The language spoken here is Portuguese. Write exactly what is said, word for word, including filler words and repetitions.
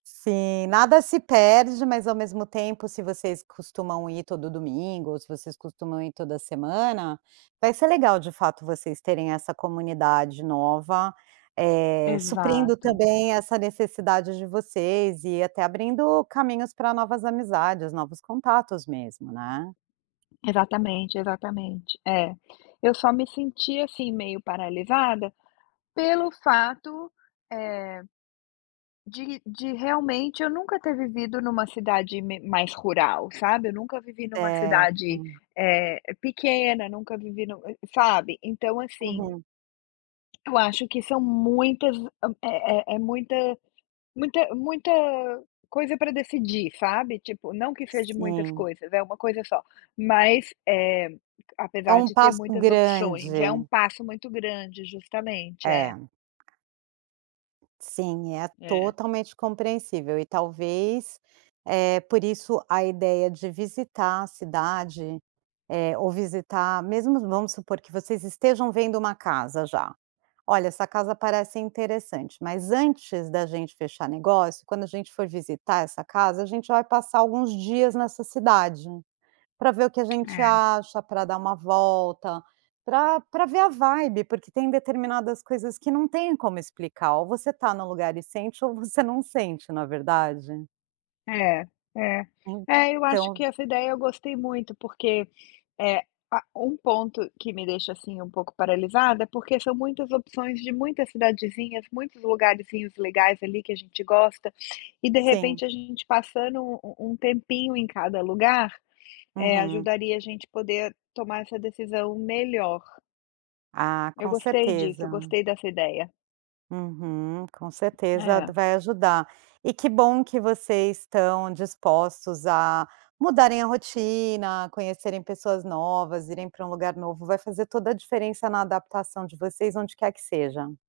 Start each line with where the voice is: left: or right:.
right: Sim. Nada se perde, mas, ao mesmo tempo, se vocês costumam ir todo domingo, ou se vocês costumam ir toda semana, vai ser legal, de fato, vocês terem essa comunidade nova, eh, suprindo
left: Exato.
right: também essa necessidade de vocês, e até abrindo caminhos pra novas amizades, novos contatos mesmo, né.
left: Exatamente, exatamente. É. Eu só me senti, assim, meio paralisada, pelo fato, eh, de de realmente eu nunca ter vivido em uma cidade me mais rural, sabe. Eu nunca vivi em uma cidade,
right: Certo.
left: eh, pequena. Nunca vivi no sabe. Então, assim
right: Uhum.
left: eu acho que são muitas é é é muita muita muita coisa para decidir, sabe. Tipo, não que seje de muitas
right: Sim.
left: coisas, é uma coisa só, mas, eh,
right: É
left: apesar
right: um
left: de ter
right: passo
left: muitas opções, é um
right: grande.
left: passo muito grande Justamente, é.
right: É. Sim, é
left: É.
right: totalmente compreensível. E, talvez, eh, por isso a ideia de visitar a cidade, eh, ou visitar mesmo vamos supor que vocês estejam vendo uma casa, já: “Olha, essa casa parece interessante. Mas, antes da gente fechar negócio, quando a gente for visitar essa casa, a gente vai passar alguns dias nessa cidade.” Pra ver o que a gente
left: É.
right: acha, pra dar uma volta, pra pra ver a vibe, porque tem determinadas coisas que não têm como explicar. Ou você tá no lugar e sente, ou você não sente, não é verdade.
left: É é é, eu acho
right: Então
left: que essa ideia eu gostei muito, porque é ah, um ponto que me deixa, assim, um pouco paralisada é porque são muitas opções de muitas cidadezinhas, muitos lugarzinhos legais ali que a gente gosta. E, de
right: Sim.
left: repente, a gente passando u um tempinho em cada lugar, eh,
right: Uhum.
left: ajudaria a gente poder tomar essa decisão melhor.
right: Ah,
left: Eu
right: com
left: gostei disso, eu
right: certeza.
left: gostei dessa ideia.
right: Uhum, com certeza
left: É.
right: d vai ajudar. E que bom que vocês estão dispostos a mudarem a rotina, conhecerem pessoas novas, irem para um lugar novo. Vai fazer toda a diferença na adaptação de vocês onde quer que seja.